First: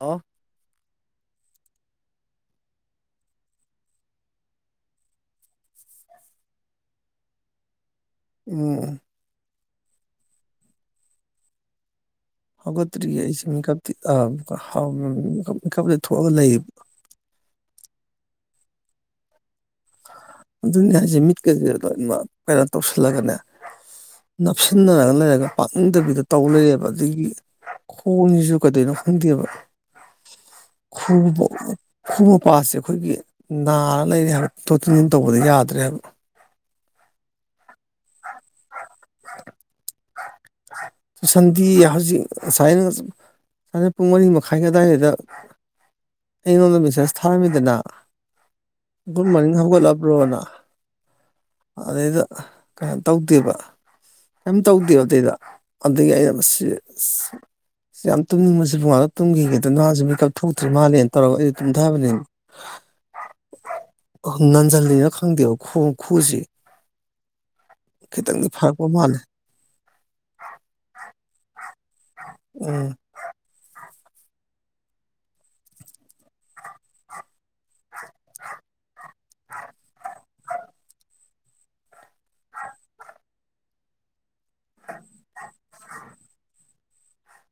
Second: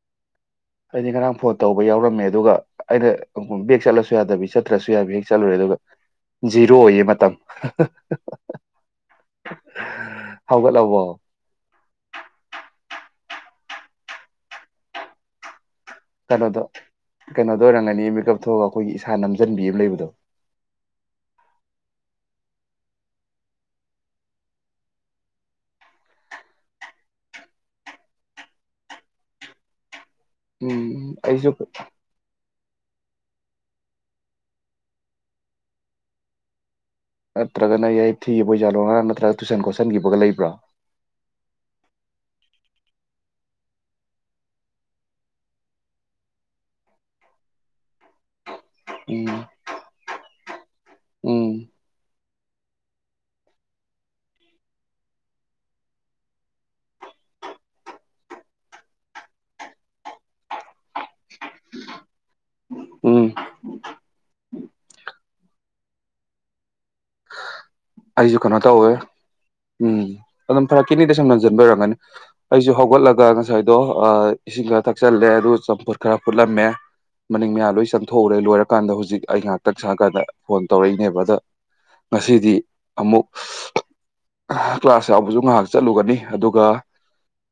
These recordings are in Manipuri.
ꯑ ꯑꯩꯗꯤ ꯉꯔꯥꯡ ꯐꯣꯟ ꯇꯧꯕ ꯌꯥꯎꯔꯝꯃꯦ ꯑꯗꯨꯒ ꯑꯩꯅ ꯕꯦꯛ ꯆꯠꯂꯁꯨ ꯌꯥꯗꯕꯤ ꯆꯠꯇ꯭ꯔꯁꯨ ꯌꯥꯕꯤ ꯍꯦꯛ ꯆꯠꯂꯨꯔꯦ ꯑꯗꯨꯒ ꯖꯤꯔꯣ ꯑꯣꯏꯌꯦ ꯃꯇꯝ ꯎ ꯍꯧꯒꯠꯂꯕꯣ ꯍꯧꯒꯠꯇ꯭ꯔꯤ ꯑꯩꯁꯤ ꯃꯞꯥꯎ ꯏꯀꯞꯗ ꯊꯣꯛꯑꯒ ꯂꯩꯌꯦꯕ ꯂꯣꯏꯔꯝꯒꯅꯤ ꯃꯤꯀꯞ ꯊꯣꯛꯑꯒ ꯑꯩꯈꯣꯏꯒꯤ ꯏꯁꯥ ꯅꯝ ꯑꯗꯨ ꯍꯥꯏꯖꯦ ꯃꯤꯠ ꯀꯁꯦ ꯂꯣꯏꯅꯃꯛ ꯀꯩꯅꯣ ꯇꯧꯁꯤꯜꯂꯒꯅꯦ ꯅꯞꯁꯤꯟꯅꯔꯒ ꯂꯩꯔꯒ ꯄꯥꯛꯅꯤꯡꯗꯕꯤꯗ ꯇꯧ ꯂꯩꯌꯦꯕ ꯑꯗꯒꯤ ꯈꯣꯡꯁꯤꯁꯨ ꯀꯩꯗꯣꯏꯅꯣ ꯈꯪꯗꯦꯕ ꯎꯝ ꯈ ꯑꯩꯁꯨ ꯈꯨꯕ ꯄꯦ ꯑꯩꯈꯣꯏꯒꯤ ꯅꯥꯔ ꯂꯩꯔꯤ ꯍꯥꯏꯕ ꯇꯣ ꯇꯤꯟꯁꯤꯟ ꯇꯧꯕꯗ ꯌꯥꯗ꯭ꯔꯦꯕ ꯑ ꯅꯠꯇ꯭ꯔꯒꯅ ꯌꯥꯏ ꯊꯤꯈꯤꯕꯒꯤ ꯂꯣꯔ ꯅꯠꯇ꯭ꯔꯒ ꯇꯨꯏꯁꯟ ꯈꯣꯠꯆꯟꯈꯤꯕꯒ ꯂꯩꯕ꯭ꯔꯥ ꯁꯟꯗꯤ ꯍꯧꯖꯤꯛ ꯉꯁꯥꯏꯅ ꯁꯥꯏ ꯄꯨꯡ ꯃꯔꯤ ꯃꯈꯥꯏ ꯑꯗꯨꯗꯥꯋꯥꯏꯗ ꯑꯩꯉꯣꯟꯗ ꯃꯦꯁꯦꯖ ꯊꯥꯔꯝꯃꯤꯗꯅ ꯨꯗ ꯎꯝ ꯃꯣꯔꯅꯤꯡ ꯍꯪꯀꯣꯜ ꯕ꯭ꯔꯣꯅ ꯎꯝ ꯑꯗꯨꯗꯩꯗ ꯀꯩꯅꯣ ꯇꯧꯗꯦꯕ ꯀꯩꯔꯤꯝ ꯇꯧꯗꯦꯕ ꯑꯗꯨꯗꯩꯗ ꯑꯗꯒꯤ ꯑꯩꯅ ꯌꯥꯝ ꯇꯨꯝꯅꯤꯡꯕꯁꯤ ꯃꯉꯥꯗ ꯇꯨꯝꯈꯤꯒꯦꯗ ꯅꯍꯁꯤꯦ ꯃꯦꯀꯞ ꯊꯣꯛꯇ꯭ꯔꯤ ꯃꯥꯜꯂꯦꯅ ꯇꯧꯔꯒ ꯑꯩꯗꯤ ꯇꯨꯝꯊꯕꯅꯤꯅ ꯎꯝ ꯅꯟꯁꯤꯜꯂꯤꯅ ꯈꯪꯗꯦꯕ ꯈꯨꯁꯤ ꯑꯩꯁꯨ ꯈꯤꯇꯪꯗꯤ ꯀꯩꯅꯣ ꯐꯔꯛꯄ ꯇꯧꯋꯦ ꯃꯥꯜꯂꯦ ꯎꯝ ꯑꯗꯨꯝ ꯈꯥꯔ ꯀꯤꯅꯤꯗ ꯁꯨꯝ ꯅꯟꯖꯟꯕꯔꯒꯅꯤ ꯑꯩꯁꯨ ꯎꯝ ꯍꯧꯒꯠꯂꯒ ꯉꯁꯥꯏꯗꯣ ꯏꯁꯤꯡ ꯈꯔ ꯊꯛꯆꯜꯂꯦ ꯑꯗꯨ ꯆꯝꯐꯨꯠ ꯈꯔ ꯐꯨꯠꯂꯝꯃꯦ ꯃꯅꯤꯡ ꯃꯌꯥ ꯂꯣꯏ ꯆꯪꯊꯣꯛꯎꯔꯦ ꯂꯣꯏꯔꯀꯥꯟꯗ ꯍꯧꯖꯤꯛ ꯑꯩ ꯉꯥꯏꯍꯥꯛꯇꯪ ꯁꯀꯥꯟꯗ ꯐꯣꯟ ꯇꯧꯔꯛꯏꯅꯦꯕ ꯑꯗ ꯉꯁꯤꯗꯤ ꯑꯃꯨꯛ ꯀ꯭ꯂꯥꯁ ꯌꯥꯎꯕꯁꯨ ꯉꯥꯏꯍꯥꯛ ꯆꯠꯂꯨꯒꯅꯤ ꯑꯗꯨꯒ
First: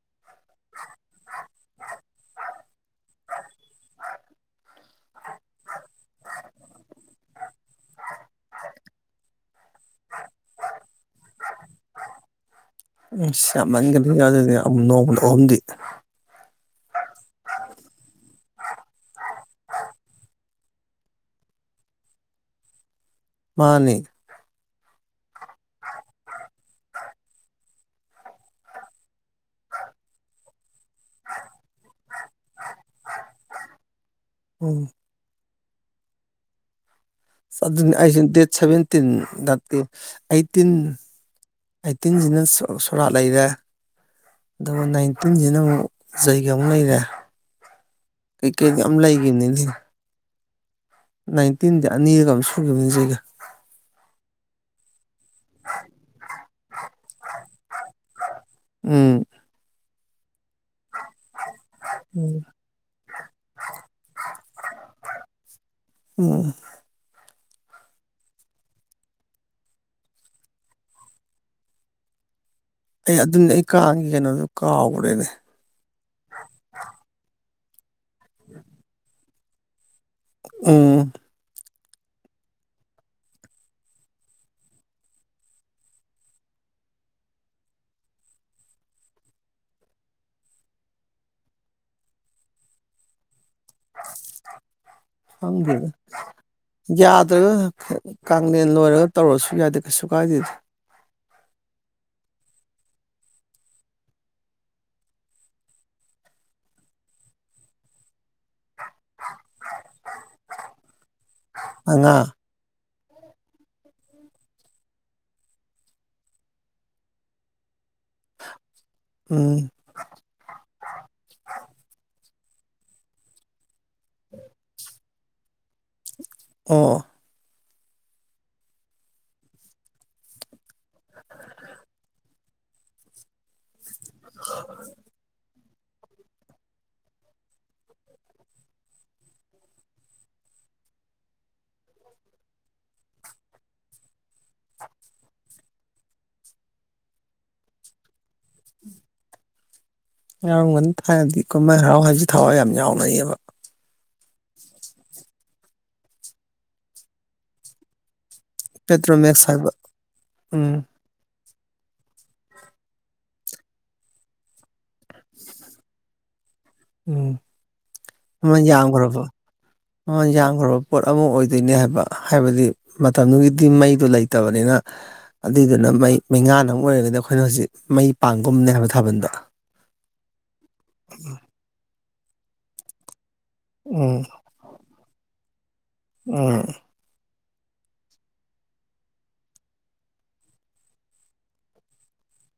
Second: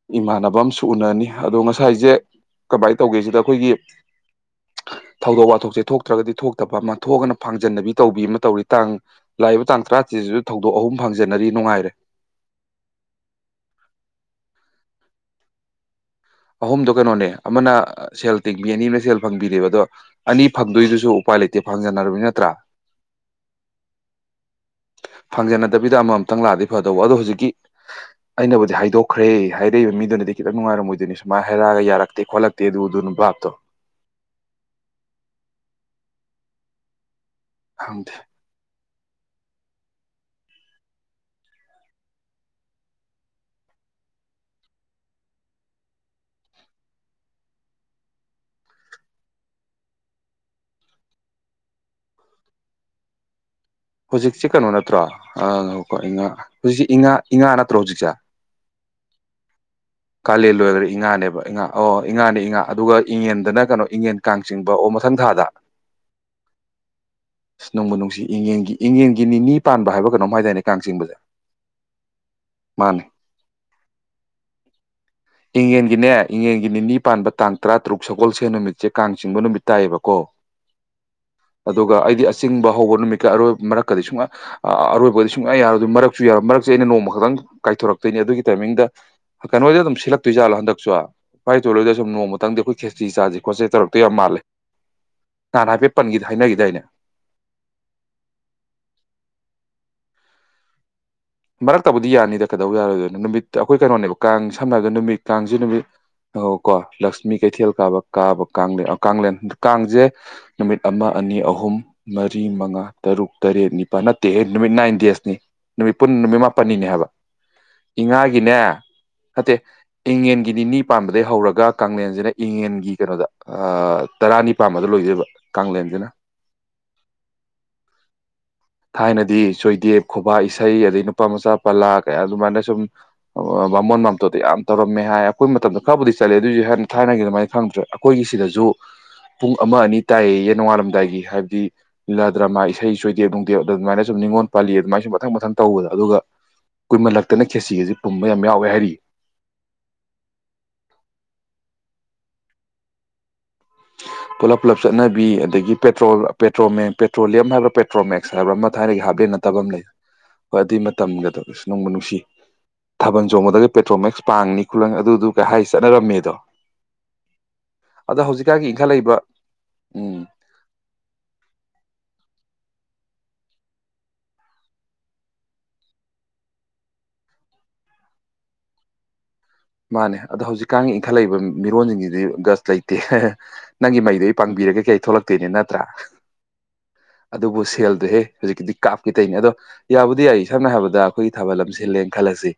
ꯏꯃꯥꯟꯅꯕ ꯑꯨ ꯎꯅꯅꯤ ꯑꯗꯣ ꯉꯁꯥꯏꯁꯦ ꯀꯃꯥꯏꯅ ꯇꯧꯒꯦꯁꯤꯗ ꯑꯩꯈꯣꯏꯒꯤ ꯊꯧꯗꯣꯛ ꯋꯥꯊꯣꯛꯁꯦ ꯊꯣꯛꯇ꯭ꯔꯒꯗꯤ ꯊꯣꯛꯇꯕ ꯑꯃ ꯊꯣꯛꯑꯅ ꯐꯥꯡꯖꯟꯅꯕꯤ ꯇꯧꯕꯤ ꯑꯃ ꯇꯧꯔꯤ ꯇꯥꯡ ꯂꯥꯛꯏꯕ ꯇꯥꯡ ꯇꯔꯥ ꯁꯃ ꯀ ꯅ ꯑꯣꯝꯗꯤ ꯑꯍꯨꯝꯗ ꯀꯩꯅꯣꯅꯦ ꯑꯃꯅꯦꯜ ꯇꯤꯕꯤ ꯑꯅꯤ ꯃꯁꯦꯜ ꯐꯪꯕꯤꯗꯦꯕ ꯑꯗꯣ ꯑꯅꯤ ꯐꯪꯗꯣꯏꯗꯨꯁꯨ ꯎꯄꯥꯏ ꯂꯩꯇꯦ ꯐꯪꯖꯅꯔꯕꯅꯤ ꯅꯠꯇ꯭ꯔꯥ ꯃꯥꯅꯤ ꯐꯪꯖꯅꯗꯕꯤꯗ ꯑꯃꯃꯝꯇꯪ ꯂꯥꯛꯑꯗꯤ ꯐꯗꯧꯕ ꯑꯗꯣ ꯍꯧꯖꯤꯛꯀꯤ ꯑꯩꯅꯕꯨꯗꯤ ꯍꯥꯏꯗꯣꯛꯈ꯭ꯔꯦ ꯍꯥꯏꯔꯛꯏꯕ ꯃꯤꯗꯨꯅꯗꯤ ꯈꯤꯇꯪ ꯅꯨꯡꯉꯥꯏꯔꯝꯃꯣꯏꯗ ꯑꯗꯨꯅꯤ ꯁꯨꯃꯥꯏꯅ ꯍꯥꯏꯔꯛꯑꯒ ꯌꯥꯔꯛꯇꯦ ꯈꯣꯠꯂꯛꯇꯦ ꯑꯗꯨ ꯑꯗꯨꯅ ꯚꯥꯞꯇꯣ ꯎꯝ ꯈꯪꯗꯦ ꯁꯁ ꯗꯦꯠ ꯁꯚꯦꯟ ꯑꯩꯠꯇꯤꯟ ꯑꯩꯠꯇꯤꯟ ꯑꯩꯠꯇꯤꯟꯁꯤꯅ ꯁꯣꯔꯥꯠ ꯂꯩꯔꯦ ꯑꯗꯨꯒ ꯅꯥꯏꯟꯇꯤꯟꯁꯤꯅ ꯑꯃꯨꯛ ꯖꯩꯒ ꯑꯃꯨꯛ ꯂꯩꯔꯦ ꯀꯩꯀꯩ ꯑꯃ ꯂꯩꯈꯤꯕꯅꯤ ꯅꯥꯏꯟꯇꯤꯟꯗꯤ ꯑꯅꯤꯔꯒ ꯑꯃꯝ ꯁꯨꯈꯤꯕꯅꯤ ꯁꯤꯒ ꯍꯧꯖꯤꯛꯁꯦ ꯀꯩꯅꯣ ꯅꯠꯇ꯭ꯔꯣ ꯑꯀꯣ ꯏꯉꯥ ꯍꯧꯖꯤꯛꯁꯤꯦꯥ ꯏꯉꯥ ꯅꯠꯇ꯭ꯔꯣ ꯍꯧꯖꯤꯛꯁꯦ ꯎꯝ ꯀꯥꯂꯦꯟ ꯂꯣꯏꯈ꯭ꯔ ꯏꯉꯥꯅꯦꯕ ꯏꯉꯥ ꯑꯣ ꯏ ꯎꯝ ꯉꯥꯅꯦ ꯏꯉꯥ ꯑꯗꯨꯒ ꯏꯉꯟꯗꯅ ꯀꯩꯅꯣ ꯏꯉꯟ ꯀꯥꯡ ꯆꯤꯡꯕ ꯑꯣ ꯃꯊꯪ ꯊꯥꯗ ꯎꯝ ꯑꯁ ꯅꯣꯡꯃ ꯅꯨꯡꯁꯤꯒꯤ ꯏꯉꯟꯒꯤ ꯅꯤꯅꯤ ꯄꯥꯟꯕ ꯍꯥꯏꯕ ꯀꯩꯅꯣꯝ ꯍꯥꯏꯗꯥꯏꯅꯦ ꯀꯥꯡ ꯆꯤꯡꯕꯁꯦ ꯃꯥꯅꯦ ꯑꯩ ꯑꯗꯨꯝꯅꯦ ꯑꯩ ꯀꯉ ꯀꯩꯅꯣꯗꯨꯣ ꯀꯥꯎꯈ꯭ꯔꯦꯅꯦ ꯏꯉꯟꯒꯤꯅꯦ ꯏꯉꯟꯒꯤ ꯅꯤꯅꯤ ꯄꯥꯟꯕ ꯇꯥꯡ ꯇꯔꯥ ꯁꯣꯜ ꯁ ꯅꯨꯃꯤꯠ ꯆ ꯀ ꯀꯥꯡ ꯆꯤꯡꯕ ꯅꯨꯃꯤꯠ ꯇꯥꯏꯌꯦꯕꯀꯣ ꯎꯝ ꯑꯗꯨꯒ ꯑꯩꯗꯤ ꯑꯆꯤꯡꯕ ꯍꯧꯕ ꯅꯨꯃꯤꯠꯀ ꯑꯔꯣꯏꯕ ꯃꯔꯛꯀꯗꯤ ꯁꯨꯡꯌꯥ ꯑꯔꯣꯏꯕꯗꯗꯤ ꯁꯨꯡꯌꯥ ꯌꯥꯔꯣꯏ ꯑꯗꯨ ꯃꯔꯛꯁꯨ ꯌꯥꯔꯣꯏ ꯃꯔꯛꯁꯦ ꯑꯩꯅ ꯅꯣꯡꯃ ꯈꯛꯇꯪ ꯀꯥꯏꯊꯣꯔꯛꯇꯣꯏꯅꯤ ꯑꯗꯨꯒꯤ ꯇꯥꯏꯃꯤꯡꯗ ꯀꯩꯅꯣꯗ ꯑꯗꯨꯝꯜꯂꯛ ꯇꯨꯏꯖꯥꯂꯣ ꯍꯟꯗꯛꯁꯨꯨꯚꯥꯏ ꯇꯣꯂꯣꯏꯗ ꯁꯨꯝ ꯅꯣꯡꯃꯇꯗꯤ ꯑꯩꯈꯣꯏ ꯈꯦꯇꯁꯤ ꯆꯥꯁꯁꯤ ꯅꯍꯥꯟ ꯈꯪꯗꯦꯗ ꯍꯥꯏꯐꯦꯠ ꯄꯟꯈꯤ ꯍꯥꯏꯅꯈꯤꯗꯥꯏꯅꯦ ꯌꯥꯗ꯭ꯔꯒ ꯀꯂꯦꯟ ꯂꯣꯏꯔꯒ ꯇꯧꯔꯁꯨ ꯌꯥꯗꯦ ꯁꯨ ꯀꯥ ꯑꯗꯨꯠ ꯃꯔꯛꯇꯕꯨꯗꯤ ꯌꯥꯅꯤꯗ ꯀꯩꯗꯧ ꯌꯥꯔꯣꯏꯗꯣꯏꯅꯣ ꯅꯨꯃꯤꯠꯇ ꯑꯩꯈꯣꯏ ꯀꯩꯅꯣꯅꯦꯕ ꯀꯥꯡ ꯁꯝꯅ ꯍꯥꯏꯔꯕꯗ ꯅꯨꯃꯤꯠ ꯀꯥꯡꯁꯤꯦ ꯅꯨꯃꯤꯠ ꯑ ꯀꯣ ꯂꯛꯁꯃꯤ ꯀꯩꯊꯦꯜ ꯀꯥꯕ ꯀꯥꯕ ꯦꯟ ꯀꯂꯦꯟ ꯀꯥꯡꯁꯦ ꯅꯨꯃꯤꯠ ꯑꯃ ꯑꯅꯤ ꯑꯍꯨꯝ ꯃꯉꯥ ꯃꯔꯤ ꯃꯉꯥ ꯇꯔꯨꯛ ꯇꯔꯦꯠ ꯅꯤꯄꯥꯜ ꯅꯠꯇꯦ ꯅꯨꯃꯤꯠ ꯅꯥꯏꯟ ꯗꯦꯁꯅꯤ ꯅꯨꯠ ꯄꯨꯟꯅ ꯅꯨꯃꯤꯠ ꯃꯥꯄꯟꯅꯤꯅꯦ ꯍꯥꯏꯕ ꯏꯉꯥꯒꯤꯅꯦ ꯅꯠꯇꯦ ꯎꯝ ꯏꯪꯉꯦꯟꯒꯤ ꯅꯤꯅꯤ ꯄꯥꯟꯕꯗꯒꯤꯩ ꯍꯧꯔꯒ ꯀꯦꯟꯁꯤꯅ ꯏꯉꯟꯒꯤ ꯀꯩꯅꯣꯗ ꯇꯔꯥꯅꯤꯄꯥꯥꯟꯃꯗ ꯂꯣꯏꯗꯣꯏꯕ ꯀꯦꯟꯁꯤꯅ ꯑꯣ ꯊꯥꯏꯅꯗꯤ ꯁꯣꯏꯗꯦꯞ ꯈꯨꯕꯥꯛ ꯏꯁꯩ ꯑꯗꯩ ꯅꯨꯄꯥ ꯃꯆꯥ ꯄꯂꯥ ꯀꯌꯥ ꯑꯗꯨꯃꯥꯏꯅ ꯁꯨꯝ ꯃꯃꯣꯟ ꯃꯝꯇꯣꯗꯣ ꯌꯥꯝ ꯇꯧꯔꯝꯃꯦ ꯍꯥꯏ ꯑꯩꯈꯣꯏ ꯃꯇꯝꯗ ꯈꯔꯕꯨꯗꯤ ꯆꯠꯂꯦ ꯑꯗꯨꯑꯣꯏꯁꯨ ꯍ ꯊꯥꯏꯅꯒꯤ ꯑꯗꯨꯃꯥꯏꯅ ꯈꯪꯗ꯭ꯔꯦ ꯑꯩꯈꯣꯏꯒꯤ ꯁꯤꯗꯁꯨ ꯄꯨꯡ ꯑꯃ ꯑꯅꯤ ꯇꯥꯏꯌꯦꯌꯦ ꯅꯣꯡꯉꯥꯜꯂꯝꯗꯥꯏꯒꯤ ꯍꯥꯏꯕꯗꯤ ꯂꯤꯂꯥ ꯗ꯭ꯔꯃꯥ ꯏꯁꯩ ꯁꯣꯏꯗꯦ ꯑꯗꯨ ꯑꯗꯨꯃꯥꯏꯅ ꯁꯨꯝ ꯅꯤꯡꯉꯣꯜ ꯄꯥꯜꯂꯤ ꯑꯗꯨꯃꯥꯏꯅ ꯁꯨꯝ ꯃꯊꯪ ꯃꯊꯪ ꯇꯧꯕꯗ ꯑꯗꯨꯒ ꯀꯨꯏꯃꯜꯂꯛꯇꯅ ꯈꯦꯁꯤꯒꯁꯤ ꯄꯨꯝꯕ ꯌꯥꯝ ꯌꯥꯎꯋꯦ ꯍꯥꯏꯔꯤ ꯌꯥꯎꯔꯝꯒꯅ ꯊꯥꯏꯔꯗꯤ ꯀꯨꯝꯍꯥꯏ ꯍꯔꯥꯎ ꯍꯥꯏꯁ ꯊꯋꯥꯏ ꯌꯥꯝ ꯌꯥꯎꯅꯩꯌꯦꯕ ꯄꯨꯂꯞ ꯄꯨꯂꯞ ꯆꯠꯅꯕꯤ ꯑꯗꯒꯤ ꯄꯦꯇ꯭ꯔꯣꯜ ꯄꯦꯇ꯭ꯔꯣꯜ ꯃ ꯄꯦꯇ꯭ꯔꯣꯂꯤꯌꯝ ꯍꯥꯏꯕ꯭ꯔꯥ ꯄꯦꯇ꯭ꯔꯣꯜ ꯃ ꯁꯅꯕ꯭ꯔ ꯑꯃ ꯊꯥꯏꯅꯒꯤ ꯍꯥꯞꯄꯦꯟ ꯄꯦꯇ꯭ꯔꯣꯃꯦꯛꯁ ꯅꯠꯇꯕ ꯍꯥꯏꯕ ꯑꯃ ꯂꯩ ꯍꯣꯏ ꯎꯝ ꯑꯗꯨꯏ ꯃꯇꯝꯒꯗꯧꯔꯤ ꯅꯕ ꯅꯨꯡꯁꯤ ꯊꯥꯕꯜ ꯆꯣꯡꯕꯗꯒꯤꯒ ꯄꯦꯇ꯭ꯔꯣꯜ ꯃꯦꯛꯁ ꯄꯥꯡꯅꯤ ꯈꯨꯂꯪ ꯑꯗꯨꯗꯨ ꯀꯩ ꯍꯥꯏ ꯆꯠꯅꯔꯝꯃꯦꯗꯣ ꯎꯝ ꯑꯗ ꯍꯧꯖꯤꯛ ꯃꯃꯜ ꯌꯥꯝꯈ꯭ꯔꯕ ꯃꯃꯜ ꯌꯥꯝꯈ꯭ꯔꯕ ꯄꯣꯠ ꯑꯃ ꯑꯣꯏꯗꯣꯏꯅꯦ ꯍꯥꯏꯕ ꯍꯥꯏꯕꯗꯤ ꯃꯇꯝꯗꯨꯒꯤꯗꯤ ꯃꯩꯗꯣ ꯂꯩꯇꯕꯅꯤꯅ ꯑꯗꯨꯏꯗꯨꯅ ꯃꯩ ꯃꯩꯉꯥꯥꯟ ꯑꯃ ꯑꯣꯏꯔꯒꯗꯤ ꯑꯩꯈꯣꯏꯅ ꯍꯧꯖꯤꯛ ꯃꯩ ꯄꯥꯡꯒꯨꯝꯅꯦ ꯍꯥꯏꯕ ꯊꯥꯕꯜꯗ ꯃꯥꯅꯦ ꯑꯗ ꯍꯧꯖꯤꯛ ꯀꯥꯡꯥꯡ ꯏꯪꯠꯂꯛꯏꯕ ꯃꯤꯔꯣꯟꯁꯤꯡꯁꯤ ꯒꯁ ꯂꯩꯇꯦ ꯅꯪꯒꯤ ꯃꯩꯗꯣ ꯑꯩ ꯄꯥꯡꯕꯤꯔꯒꯦ ꯀꯩ ꯊꯣꯛꯂꯛꯛꯇ ꯠꯇꯤꯅꯤ ꯅꯠꯇ꯭ꯔꯥ ꯎ ꯑꯗꯨꯕꯨ ꯁꯦꯜꯗꯣꯍꯦ ꯍꯧꯖꯤꯛꯀꯤꯗꯤ ꯀꯥꯞꯀꯦ ꯇꯩꯅꯤ ꯑꯗꯣ ꯌꯥꯕꯨꯗꯤ ꯌꯥꯏ ꯁꯝꯅ ꯍꯥꯏꯔꯕꯗ ꯑꯩꯈꯣꯏꯒꯤ ꯊꯥꯕꯜ ꯂꯝ ꯁꯤꯜꯂꯦꯅ ꯈꯜꯂꯁꯤ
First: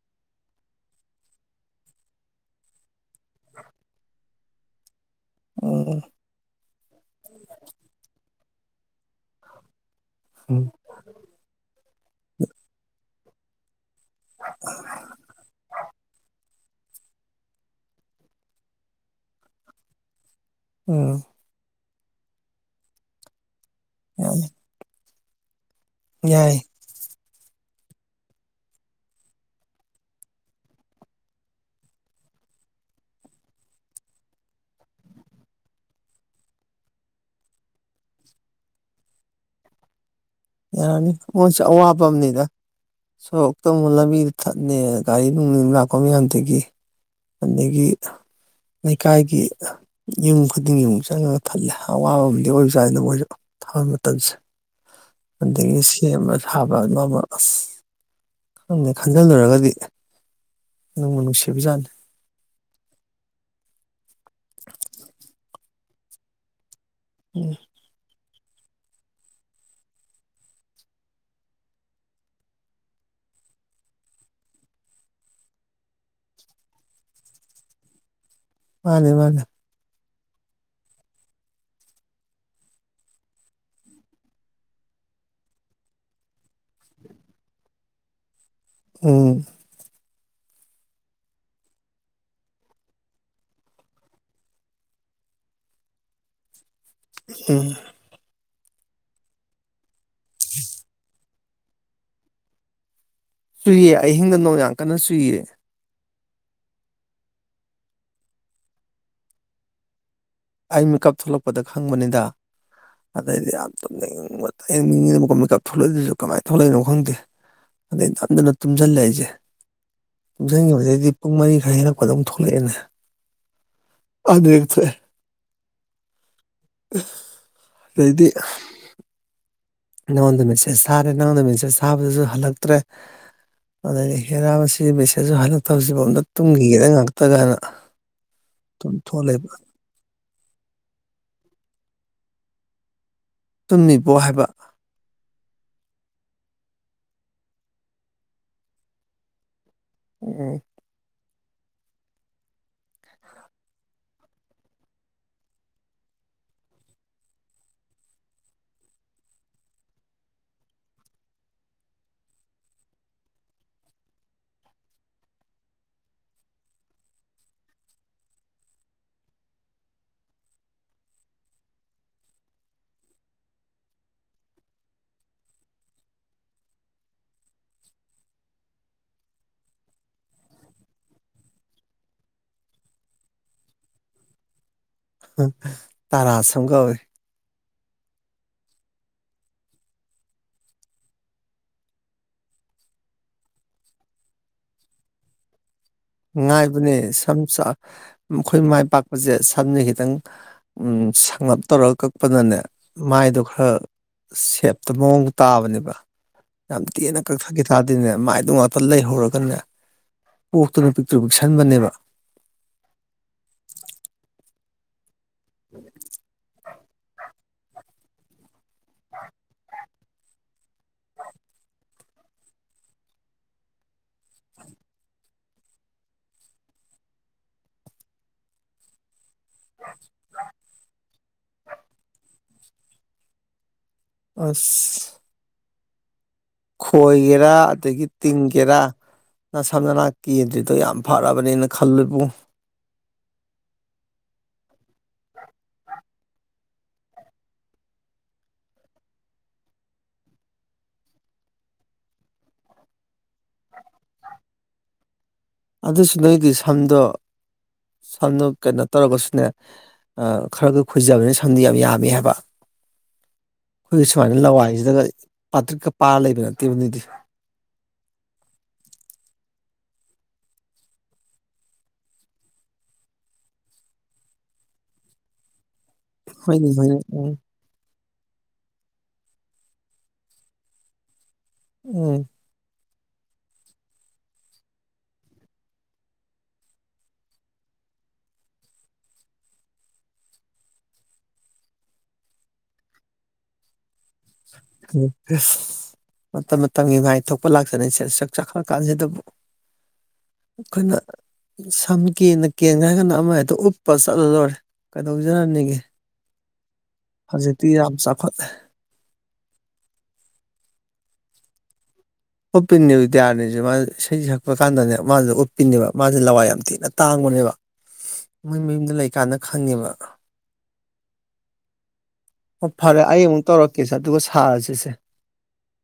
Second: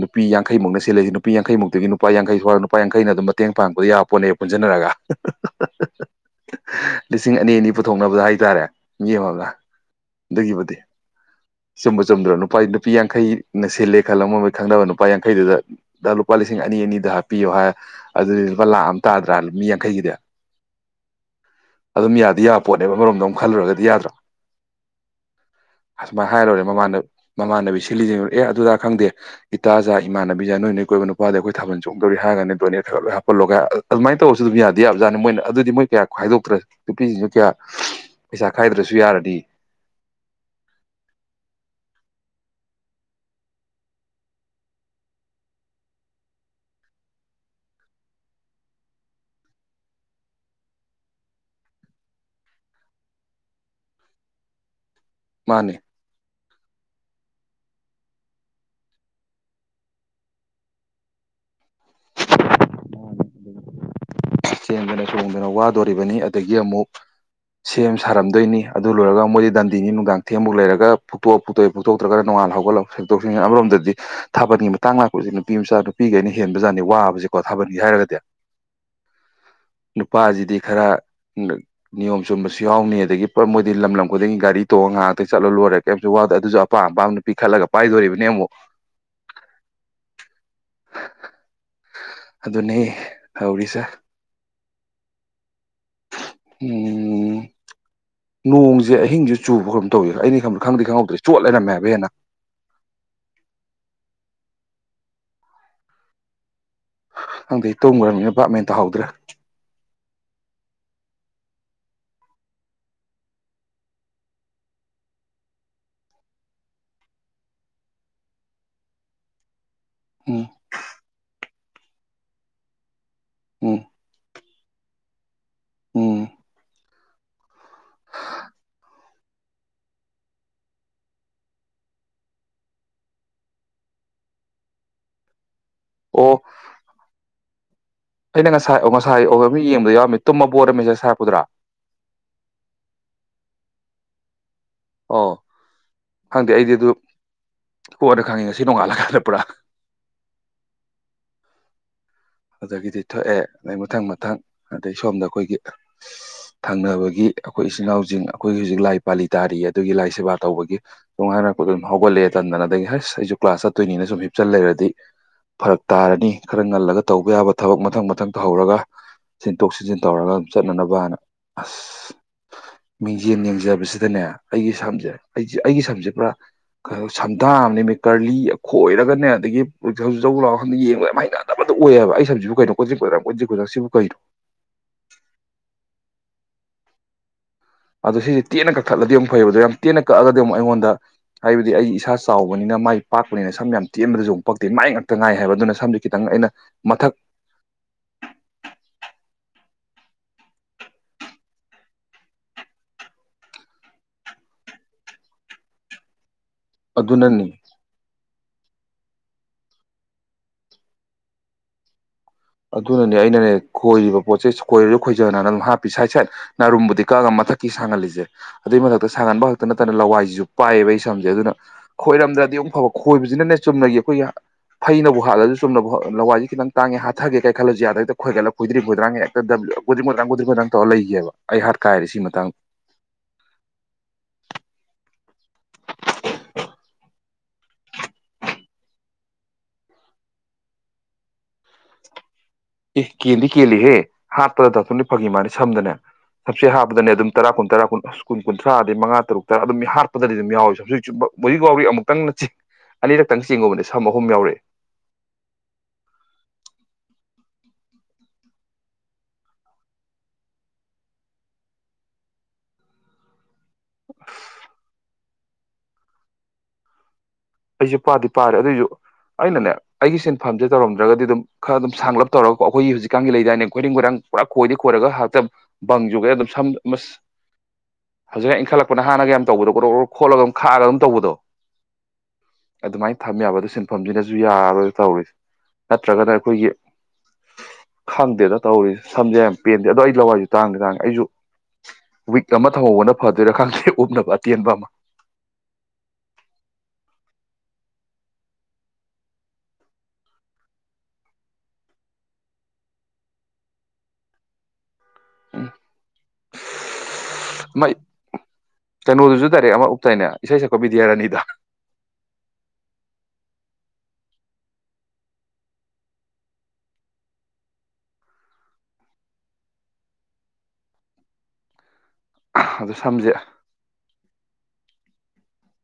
ꯅꯨꯄꯤ ꯌꯥꯡꯈꯩꯃꯨꯛꯅ ꯁꯤꯂꯁꯤ ꯅꯨ ꯅꯨꯄꯤ ꯌꯥꯡꯈꯩꯃꯨꯛꯇꯒꯤ ꯅꯨꯄꯥ ꯌꯥꯡꯈꯩ ꯁ꯭ꯋꯥꯗ ꯅꯨꯄꯥ ꯌꯥꯡꯈꯩꯅ ꯑꯗꯨꯝ ꯃꯇꯦꯡꯥꯡꯕꯗ ꯌꯥꯕꯄꯣꯅꯦꯕ ꯄꯨꯟꯟꯅꯔꯒ ꯑꯣ ꯂꯤꯁꯤꯡ ꯑꯅꯤ ꯑꯅꯤ ꯄꯨꯊꯣꯛꯅꯕꯗ ꯍꯥꯏꯇꯥꯔꯦ ꯃꯤ ꯑꯃꯝꯅ ꯎꯝ ꯗꯒꯤꯕꯗꯤ ꯆꯨꯝꯕ ꯆꯨꯝꯗ꯭ꯔꯣ ꯅꯨꯄꯥ ꯅꯨꯄꯤ ꯌꯥꯡꯈꯩꯅꯂ ꯍꯦꯜꯂꯝꯃꯣꯏ ꯈꯪꯅꯕ ꯅꯨꯄꯥ ꯌꯥꯡꯈꯩꯗꯨꯗ ꯂꯨꯄꯥ ꯂꯤꯁꯤꯡ ꯑꯅꯤ ꯑꯅꯤꯗ ꯍꯥꯞꯄꯤꯌꯣ ꯍꯥꯏ ꯑꯗꯨꯗꯤ ꯂꯨꯄꯥ ꯂꯥꯛ ꯑꯃ ꯇꯥꯗ꯭ꯔꯥ ꯃꯤ ꯌꯥꯡꯈꯩꯒꯤꯗꯤ ꯎꯝ ꯑꯗꯨꯝ ꯌꯥꯗꯤ ꯌꯥꯕ ꯄꯣꯠꯅꯦꯕ ꯑꯃꯔꯣꯝꯗ ꯑꯃꯨꯛ ꯈꯜꯂꯨꯔꯒꯗꯤ ꯌꯥꯗ꯭ꯔꯥ ꯑꯃꯥꯏꯅ ꯌꯥꯏ ꯍꯥꯏꯔꯨꯔꯦ ꯃꯃꯥꯟ ꯃꯃꯥꯟꯅꯕꯤꯁ ꯊꯤꯜꯂꯤꯁ ꯑꯦ ꯑꯗꯨꯗ ꯈꯪꯗꯦ ꯏꯇꯥ ꯖꯥ ꯏꯃꯥꯟꯅꯕꯤꯖꯥ ꯅꯣꯏ ꯅꯣꯏ ꯑꯀꯣꯏꯕ ꯅꯨꯄꯥꯗꯤ ꯑꯩꯈꯣꯏ ꯊꯥꯕꯜ ꯆꯣꯡꯗꯧꯔꯤ ꯍꯥꯏꯔꯒ ꯗꯣꯅꯦꯠ ꯈꯔ ꯈ ꯂꯣꯏ ꯍꯥꯞꯄꯜꯂꯣꯒ ꯑꯗꯨꯃꯥꯏꯅ ꯇꯧꯔꯁꯨ ꯑꯗꯨꯝ ꯌꯥꯗꯦ ꯌꯥꯕꯖꯥꯠꯅꯤ ꯃꯣꯏꯅ ꯑꯗꯨꯗꯤ ꯃꯣꯏ ꯀꯌꯥ ꯈꯥꯏꯗꯣꯛꯇ꯭ꯔ ꯅꯨꯄꯤꯁꯤꯡꯁꯨ ꯀꯌꯥ ꯄꯩꯁꯥ ꯈꯥꯏꯗ꯭ꯔꯁꯨ ꯌꯥꯔꯗꯤ ꯌꯥꯔꯅꯤ ꯃꯣꯏꯁꯨ ꯑꯋꯥꯕ ꯑꯃꯅꯤꯗ ꯁꯣꯔꯣꯛꯇ ꯑꯃꯨꯛ ꯂꯝꯕꯤꯗ ꯊꯠꯅꯤ ꯒꯥꯔꯤ ꯅꯨꯡ ꯅꯨꯡ ꯂꯥꯛꯄ ꯃꯌꯥꯝꯗꯒꯤ ꯑꯗꯒꯤ ꯂꯩꯀꯥꯏꯒꯤ ꯌꯨꯝ ꯈꯨꯗꯤꯡꯒꯤ ꯑꯃꯨꯛ ꯆꯪꯉꯒ ꯊꯠꯂꯦ ꯑꯋꯥꯕ ꯑꯃꯗꯤ ꯑꯣꯏꯕꯖꯥꯠꯅꯤꯗ ꯃꯣꯏꯁꯨ ꯊꯕꯛ ꯃꯇꯝꯁꯦ ꯃꯥꯅꯦ ꯑꯗꯒꯤꯗ ꯁꯤ ꯑꯃ ꯊꯥꯕ ꯑꯃ ꯑꯃ ꯑꯁ ꯈꯟꯕꯨ ꯈꯟꯖꯤꯜꯂꯨꯔꯒꯗꯤ ꯅꯨꯡꯕꯨ ꯅꯨꯡꯁꯤꯕꯖꯥꯠꯅꯤ ꯆꯦꯟꯗꯅ ꯆꯣꯡꯗꯅ ꯋꯥꯗꯣꯔꯤꯕꯅꯤ ꯑꯗꯒꯤ ꯑꯃꯨꯛ ꯎꯝ ꯁꯦꯝ ꯁꯥꯔꯝ ꯗꯣꯏꯅꯤ ꯑꯗꯨ ꯂꯣꯏꯔꯒ ꯃꯣꯏꯗꯤ ꯗꯟꯗꯤꯅꯤ ꯅꯨꯡꯗꯥꯡ ꯊꯦꯝꯃꯨꯛ ꯂꯩꯔꯒ ꯐꯨꯛꯇꯣꯛ ꯐꯨꯛꯇꯣꯛꯇ꯭ꯔꯒꯅ ꯅꯣꯡꯉꯥꯜꯥꯎꯒꯂ ꯁꯦꯡꯇꯣꯛ ꯁꯦꯡꯖꯤꯟ ꯑꯃꯔꯣꯝꯗꯗꯤ ꯊꯥꯕꯟꯒꯤ ꯃꯇꯥꯡ ꯂꯥꯛꯄ ꯍꯧꯁꯤ ꯅꯨꯄꯤ ꯃꯆꯥ ꯅꯨꯄꯤꯈꯩꯅ ꯍꯦꯟꯕꯖꯥꯠꯅꯤ ꯋꯥꯕꯁꯤꯀꯣ ꯊꯥꯕꯜꯒꯤ ꯍꯥꯏꯔꯒꯗꯤ ꯃꯥꯅꯦ ꯃꯥꯅꯦ ꯅꯨꯄꯥꯁꯤꯗꯤ ꯈꯔ ꯅꯤꯌꯣꯝ ꯆꯨꯝꯕꯁꯨ ꯌꯥꯎꯅꯤ ꯑꯗꯒꯤ ꯃꯣꯏꯗꯤ ꯂꯝ ꯂꯝ ꯈꯨꯗꯤꯡꯒꯤ ꯒꯥꯔꯤ ꯇꯣꯡꯉꯒ ꯉꯥꯏꯍꯥꯛꯇ ꯆꯠꯂ ꯂꯣꯏꯔꯒ ꯀꯔꯤꯝꯁꯨ ꯋꯥꯗꯦ ꯑꯗꯨꯁꯨ ꯑꯄꯥꯝ ꯑꯄꯥꯝꯕ ꯅꯨꯄꯤ ꯈꯜꯂꯒ ꯄꯥꯏꯗꯣꯔꯤꯕꯅꯦ ꯑꯃꯨꯛ ꯎꯝ ꯑꯗꯨꯅꯦ ꯇꯧꯔꯤꯁꯦ ꯎꯝ ꯎꯝ ꯅꯣꯡꯁꯦ ꯑꯍꯤꯡꯁꯨ ꯆꯨꯕ ꯀꯩꯅꯣꯝ ꯇꯧ ꯑꯩ ꯈꯪꯗꯤ ꯈꯪꯍꯧꯗ꯭ꯔꯦ ꯆꯣꯠ ꯂꯩꯔꯝꯃꯦ ꯍꯥꯏꯕ ꯍꯦꯟꯅ ꯆꯨꯏꯌꯦ ꯑꯍꯤꯡꯗ ꯅꯣꯡ ꯌꯥꯝ ꯀꯟꯅ ꯆꯨꯏꯌꯦ ꯈꯪꯗꯦ ꯇꯨꯝꯃꯨꯔꯕꯅꯤꯅ ꯕꯥꯕ ꯃꯦꯟ ꯇꯥꯍꯧꯗ꯭ꯔꯦ ꯑꯩ ꯃꯤꯀꯞ ꯊꯣꯛꯂꯛꯄꯗ ꯈꯪꯕꯅꯤꯗ ꯑꯗꯩꯗꯤ ꯌꯥꯝ ꯇꯨꯝꯅꯤꯡꯃꯟꯉꯤ ꯃꯤꯀꯞ ꯊꯣꯛꯂꯛꯏꯗꯨꯁꯨ ꯀꯃꯥꯏꯅ ꯊꯣꯛꯂꯛꯏꯅꯣ ꯈꯪꯗꯦ ꯑꯗꯩ ꯅꯝꯗꯨꯅ ꯇꯨꯝꯁꯤꯜꯂꯦ ꯑꯩꯁꯦ ꯎꯝ ꯇꯨꯝꯖꯤꯟꯒꯤꯕꯗꯒꯤꯗꯤ ꯄꯨꯡ ꯃꯔꯤ ꯩꯅꯀ ꯑꯗꯨꯝ ꯊꯣꯛꯂꯛꯑꯦꯅꯦ ꯎꯝ ꯑꯗꯨꯗꯒꯤ ꯊꯣꯛꯑꯦ ꯎꯝ ꯑꯗꯩꯗꯤ ꯅꯉꯣꯟꯗ ꯃꯦꯁꯦꯖ ꯊꯥꯔꯦ ꯅꯉꯣꯟꯗ ꯃꯦꯁꯦꯖ ꯊꯥꯕꯗꯁꯨ ꯍꯜꯂꯛꯇ꯭ꯔꯦ ꯑꯗꯩꯗꯤ ꯍꯦꯔꯥ ꯁꯤ ꯃꯦꯁꯦꯖꯁꯨ ꯍꯜꯂꯛ ꯃ ꯊꯁꯤꯐ ꯑꯝꯇ ꯑꯣ ꯇꯨꯝꯒꯤꯑꯦꯗ ꯉꯥꯏꯍꯥꯛꯇ ꯀꯥꯏꯅ ꯑꯩꯅ ꯉꯁꯥꯏ ꯑꯣ ꯑꯗꯨꯨꯝ ꯉꯁꯥꯏ ꯑꯣ ꯊꯣꯛꯍꯂꯕ ꯃꯤ ꯌꯦꯡꯕꯗ ꯌꯥꯎꯔꯝꯃꯤ ꯇꯨꯝꯃꯕꯣꯅ ꯃꯦꯁꯦꯖ ꯊꯥꯔꯛꯄꯗꯨꯔꯥ ꯇꯨꯝꯃꯤꯕꯣ ꯍꯥꯏꯕ ꯑꯣ ꯈꯪꯗꯦ ꯑꯩꯗꯤ ꯑꯗꯨ ꯀꯣꯟꯅ ꯈꯪꯉꯤ ꯉꯁꯤ ꯅꯣꯡꯉꯥꯜꯂ ꯀꯥꯟꯗ ꯄꯨꯔꯥ ꯎꯝ ꯑꯗꯒꯤꯗꯤ ꯊꯣꯛꯑꯦ ꯑꯗꯩ ꯃꯊꯪ ꯃꯊꯪ ꯑꯗꯩ ꯁꯣꯝꯗ ꯑꯩꯈꯣꯏꯒꯤ ꯊꯪꯅꯕꯒꯤ ꯑꯩꯈꯣꯏ ꯏꯆꯤꯟ ꯏꯅꯥꯎꯁꯤꯡ ꯑꯩꯈꯣꯏꯒꯤ ꯍꯧꯖꯤꯛ ꯂꯥꯏ ꯄꯥꯂꯤ ꯇꯥꯔꯤꯌꯦ ꯑꯗꯨꯒꯤ ꯂꯥꯏ ꯁꯦꯕꯥ ꯇꯧꯕꯒꯤ ꯇꯣꯡꯉꯥꯏꯅꯔꯛꯄ ꯑꯗꯨꯝ ꯍꯧꯒꯠꯂꯛꯑꯦ ꯇꯟꯗꯅ ꯑꯗꯒꯤ ꯍꯁ ꯑꯩꯁꯨ ꯀ꯭ꯂꯥꯁ ꯆꯠꯇꯣꯏꯅꯤꯅ ꯁꯨꯝ ꯍꯤꯞꯆꯜ ꯂꯩꯔꯗꯤ ꯐꯔꯛ ꯇꯥꯔꯅꯤ ꯈꯔ ꯉꯜꯂꯒ ꯇꯧꯕ ꯌꯥꯕ ꯊꯕꯛ ꯃꯊꯪ ꯃꯊꯪ ꯇꯧꯍꯧꯔꯒ ꯁꯤꯟꯇꯣꯛ ꯁꯤꯟꯖꯤꯟ ꯇꯧꯔꯒ ꯑꯗꯨꯝ ꯆꯠꯅꯅꯕ ꯍꯥꯏꯅ ꯑꯁ ꯃꯤꯡꯖꯦꯜ ꯌꯦꯡꯖꯕꯁꯤꯗꯅꯦ ꯑꯩꯒꯤ ꯁꯝꯁꯦ ꯑꯩꯁꯦ ꯑꯩꯒꯤ ꯁꯝꯁꯦ ꯄꯨꯔꯥ ꯁꯝꯗꯥ ꯑꯃꯅꯦ ꯃꯤ ꯀꯔꯂꯤ ꯈꯣꯏꯔꯒꯅꯦ ꯑꯗꯒꯤ ꯖꯧꯖꯧ ꯂꯥꯎ ꯌꯦꯡꯕ ꯑꯇ ꯑꯣꯏꯌꯦꯕ ꯑꯩ ꯁꯛꯖꯤꯕꯨ ꯀꯩꯅꯣ ꯀꯣꯆꯤꯡꯛꯖ ꯀꯣꯆꯤꯡꯖꯥꯛ ꯁꯤꯕꯨ ꯀꯩꯅꯣ ꯇꯔꯥꯁꯝ ꯀꯧꯋꯦ ꯑꯗꯣ ꯁꯤꯁꯦ ꯇꯦꯟꯅ ꯀꯛꯊꯠꯂꯗꯤ ꯑꯃꯨꯛ ꯐꯩꯕ ꯑꯗꯣ ꯌꯥꯝ ꯇꯦꯟꯅ ꯀꯛꯑꯒꯗꯤ ꯑꯃꯨꯛ ꯑꯩꯉꯣꯟꯗ ꯍꯥꯏꯕꯗꯤ ꯑꯩ ꯏꯁꯥ ꯆꯥꯎꯕꯅꯤꯅ ꯃꯥꯏ ꯄꯥꯛꯄꯅꯤꯅ ꯁꯝ ꯌꯥꯝ ꯇꯦꯟꯕꯗꯁꯨ ꯑꯃꯨꯛ ꯄꯛꯇꯦ ꯃꯥꯏ ꯉꯥꯛꯛꯇ ꯉꯥꯏ ꯍꯥꯏꯕ ꯑꯗꯨꯅ ꯁꯝꯗꯤ ꯉꯥꯏꯕꯅꯦ ꯁꯝ ꯑꯩꯈꯣꯏ ꯃꯥꯏ ꯄꯥꯛꯄꯁꯦ ꯁꯝꯅ ꯍ ꯈꯤꯇꯪ ꯁꯪꯂꯞ ꯇꯧꯔꯒ ꯀꯛꯄꯅꯅꯦ ꯃꯥꯏꯗꯣ ꯈꯔ ꯁꯦꯞꯇ ꯃꯑꯣꯡ ꯇꯥꯕꯅꯦꯕ ꯌꯥꯝ ꯇꯦꯟꯅ ꯑꯗꯨꯅꯅꯤ ꯀꯛꯊꯛꯈꯤꯦ ꯊꯥꯗꯦꯅꯦ ꯃꯥꯏ ꯑꯗꯨ ꯉꯥꯛꯇ ꯂꯩꯍꯧꯔꯒꯅꯦ ꯄꯔꯞ ꯄꯤꯛꯛꯇ꯭ꯔ ꯄꯤꯛꯁꯟꯕꯅꯦꯕ ꯑꯗꯨꯅꯅꯦ ꯑꯩꯅꯅꯦ ꯈꯣꯏꯔꯤꯕ ꯄꯣꯠꯁꯦ ꯈꯣꯏꯔꯤꯕ ꯑꯩꯈꯣꯏꯖꯅ ꯑꯗꯨꯝ ꯍꯥꯄꯤ ꯁꯥꯏꯠ ꯁꯥꯏꯠ ꯅꯥꯔꯨꯝꯕꯨꯗꯤ ꯀꯛꯒ ꯃꯊꯛ ꯀ ꯁꯉꯂꯤꯁꯦ ꯑꯗꯨꯏ ꯃꯊꯛꯇ ꯁꯥꯒꯕ ꯈꯥꯛꯛꯇꯅ ꯅꯠꯇꯅ ꯂꯋꯥꯏꯖꯨꯨꯞ ꯄꯥꯏꯑꯌꯦꯕ ꯑꯩ ꯁꯝꯁꯦ ꯑꯗꯨꯅ ꯈꯣꯏꯔꯝꯗ꯭ꯔꯗꯤ ꯑꯃꯨꯛ ꯐꯕ ꯈꯣꯏꯕꯁꯤꯅꯅꯦ ꯆꯨꯝꯅꯒꯤ ꯑꯩꯈꯣꯏꯒꯤ ꯐꯩꯅꯕꯨ ꯍꯥꯠꯂꯁꯨ ꯆꯨꯝꯅꯕꯕꯨ ꯂꯋꯥꯏꯁꯦ ꯈꯤꯇꯪ ꯇꯥꯡꯉꯦ ꯆꯠꯊꯒꯦ ꯀꯩ ꯈꯜꯂꯁꯤ ꯑꯗ ꯍꯛꯇ ꯈꯣꯏꯒꯠꯂ ꯍꯣꯏꯏꯗ꯭ꯔꯤ ꯍꯣꯏꯏꯗꯥꯉ ꯍꯦꯛꯇ ꯀꯨꯗ꯭ꯔꯤ ꯃꯨ꯭ꯔꯥꯡ ꯀꯨꯗ꯭ꯔꯤ ꯃꯊ꯭ꯔ ꯇꯧꯔ ꯂꯩꯒꯦꯕ ꯑꯩ ꯍꯥꯠ ꯀꯥꯏꯔꯦ ꯁꯤ ꯃꯇꯥꯡꯗ ꯑꯁ ꯦꯔ ꯑꯗꯒꯤ ꯇꯤꯡꯒꯦꯔꯥ ꯅ ꯁꯝ ꯅꯅ ꯀꯦꯟꯗ꯭ꯔꯤꯗꯣ ꯌꯥꯝ ꯐꯔꯕꯅꯤꯅ ꯈꯜꯂꯕꯨ ꯑꯦ ꯀꯦꯟꯗꯤ ꯀꯦꯜꯂꯤꯍꯦ ꯍꯥꯠꯄꯗ ꯗꯥꯛꯇꯣꯗꯤ ꯐꯪꯈꯤ ꯃꯥꯅꯤ ꯁꯝꯗꯅꯦ ꯁꯝꯆꯦꯠ ꯍꯥꯞꯄꯗꯅꯦ ꯑꯗꯨꯝ ꯇꯔꯥ ꯀꯨꯟ ꯇꯔꯥ ꯀꯨꯟ ꯀꯨꯟꯊ꯭ꯔꯥ ꯑꯗꯩ ꯃꯉꯥ ꯇꯔꯨꯛ ꯇꯔꯥ ꯑꯗꯨꯝ ꯍꯥꯠꯄꯗꯗꯤ ꯑꯗꯨꯝ ꯌꯥꯎꯏ ꯁꯝꯁꯦ ꯍꯧꯖꯤꯛ ꯌꯥꯎꯔꯤ ꯑꯃꯨꯛꯇꯪ ꯆꯤꯡ ꯑꯅꯤꯔꯛꯇꯪ ꯆꯤꯡꯒꯨꯝꯕꯅꯦ ꯁꯝ ꯑꯍꯨꯝ ꯌꯥꯎꯔꯛꯑꯦ ꯑꯗꯨꯁꯨ ꯅꯣꯏꯒꯤ ꯁꯝꯗꯣ ꯁꯝꯗꯣ ꯀꯩꯅꯣ ꯇꯧꯔꯒꯁꯨꯅꯦ ꯈꯔꯒ ꯈꯣꯏꯖꯕꯅꯤ ꯁꯝꯗꯤꯣ ꯌꯥꯝ ꯌꯥꯝꯃꯤ ꯍꯥꯏꯕ ꯑꯩꯈꯣꯏꯒꯤ ꯁꯨꯃꯥꯏꯅ ꯂꯋꯥꯏꯁꯤꯗꯒ ꯄꯥꯇ꯭ꯔꯤꯛꯀ ꯄꯥꯔ ꯂꯩꯕ ꯅꯠꯇꯦꯕꯅꯤꯗꯤ ꯑꯩꯁꯨ ꯄꯥꯗꯤ ꯄꯥꯔꯦ ꯑꯗꯨꯑꯣꯏꯁꯨ ꯑꯩꯅꯅꯦ ꯑꯩꯒꯤ ꯁꯤꯟꯐꯝꯁꯦ ꯇꯧꯔꯝꯗ꯭ꯔꯒꯗꯤ ꯑꯗꯨꯝ ꯈꯔ ꯑꯗꯨꯝ ꯁꯥꯡꯂꯞ ꯇꯧꯔꯒꯣ ꯑꯩꯈꯣꯏꯒꯤ ꯍꯧꯖꯤꯛꯀꯥꯟꯒꯤ ꯂꯩꯗꯥꯏꯅꯦ ꯈꯣꯏꯔꯡ ꯈꯣꯏꯔꯡ ꯄꯨꯔꯥ ꯈꯣꯏꯗꯤ ꯈꯣꯏꯔꯒ ꯍꯥꯇꯕ ꯕꯪ ꯌꯣꯛꯒꯦ ꯑꯗꯨꯝ ꯍꯣꯏꯅꯦ ꯍꯣꯏꯅꯦ ꯎꯝ ꯁꯝꯁ ꯍꯧꯖꯤꯛꯅ ꯏꯟꯈꯠꯂꯛꯄꯅ ꯍꯥꯟꯅꯒ ꯌꯥꯝ ꯇꯧꯕꯗꯣ ꯀꯣꯛ ꯈꯣꯠꯂꯒꯝ ꯈꯥꯛꯔꯒ ꯑꯗꯨꯝ ꯇꯧꯕꯗꯣ ꯎꯝ ꯑꯗꯨꯃꯥꯏꯅ ꯊꯝ ꯌꯥꯕ ꯑꯗꯨ ꯁꯤꯟꯐꯝꯁꯤꯅꯁꯨ ꯌꯥꯔꯔꯣꯏꯔ ꯇꯧꯔꯤꯁ ꯅꯠꯇ꯭ꯔꯒꯅ ꯑꯩꯈꯣꯏꯒꯤ ꯈꯪꯗꯦꯗ ꯇꯧꯔꯤꯁ ꯁꯝꯁꯦ ꯌꯥꯝ ꯄꯦꯟꯗꯦ ꯑꯗꯣ ꯑꯩ ꯂꯋꯥꯏꯁꯨ ꯇꯥꯡꯗꯦ ꯇꯥꯡꯉꯦ ꯑꯩꯁꯨ ꯋꯤꯛ ꯑꯃ ꯊꯝꯍꯧꯕꯅ ꯐꯗꯣꯏꯔꯥ ꯈꯪꯗꯦ ꯎꯞꯅꯕ ꯑꯇꯦꯟꯕ ꯑꯃ ꯃ ꯃꯥꯏ ꯊꯣꯛꯄ ꯂꯥꯛꯇꯅꯤ ꯁꯦ ꯁꯛ ꯆꯥꯛꯈꯠꯂ ꯀꯥꯟꯁꯤꯗꯕꯨ ꯑꯩꯈꯣꯏꯅ ꯁꯝ ꯀꯦꯅ ꯀꯦꯟꯒꯦ ꯍꯥꯏꯔꯒꯥꯟꯅ ꯑꯃꯗꯣ ꯎꯞꯄ ꯆꯠꯂ ꯂꯣꯏꯔꯦ ꯎꯝ ꯀꯩꯗꯧꯖꯔꯅꯤꯒꯦ ꯍꯧꯖꯤꯛꯇꯤ ꯌꯥꯝ ꯆꯥꯎꯈꯠꯂꯦ ꯍꯥꯏꯇꯥꯔꯦ ꯑꯃ ꯎꯞꯇꯥꯏꯅꯦ ꯏꯁꯩ ꯁꯛꯀꯕꯤꯗꯤꯌꯥꯔꯥꯅꯤꯗ ꯎꯠꯄꯤꯅꯦꯕ ꯏꯇꯌꯥꯔꯅꯤꯁꯦ ꯃꯥ ꯏꯁꯩꯁꯦ ꯁꯛꯄ ꯀꯥꯟꯗꯅꯦ ꯃꯥꯁꯨꯦ ꯎꯞꯄꯤꯅꯦꯦꯕ ꯃꯥꯁꯦ ꯂꯋꯥꯏ ꯌꯥꯝ ꯊꯤꯅ ꯇꯥꯡꯕꯅꯦꯕ ꯃꯣꯏ ꯃꯌꯨꯝꯗ ꯂꯩꯀꯥꯟꯗ ꯈꯪꯉꯦꯕ ꯑꯣ ꯑꯗꯨ ꯐꯔꯦ ꯑꯩ ꯁꯝꯁꯦ ꯎꯟ ꯇꯧꯔꯛ ꯀꯦꯁ ꯑꯗꯨꯒ ꯊꯥꯔꯁꯤꯁꯦ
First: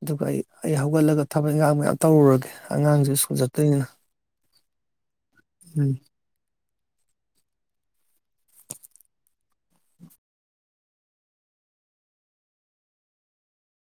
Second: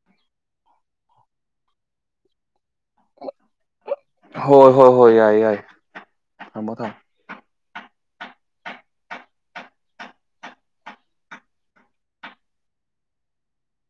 ꯑꯗꯨꯒ ꯑꯩ ꯑꯩ ꯍꯧꯒꯠꯂꯒ ꯊꯕꯛ ꯏꯟꯈꯥꯡ ꯃꯌꯥꯝ ꯇꯧꯔꯨꯔꯒꯦ ꯑꯉꯥꯡꯁꯦ ꯁ꯭ꯀꯨꯜ ꯆꯠꯇꯣꯏꯅ ꯎꯝ ꯍꯝꯕ ꯊ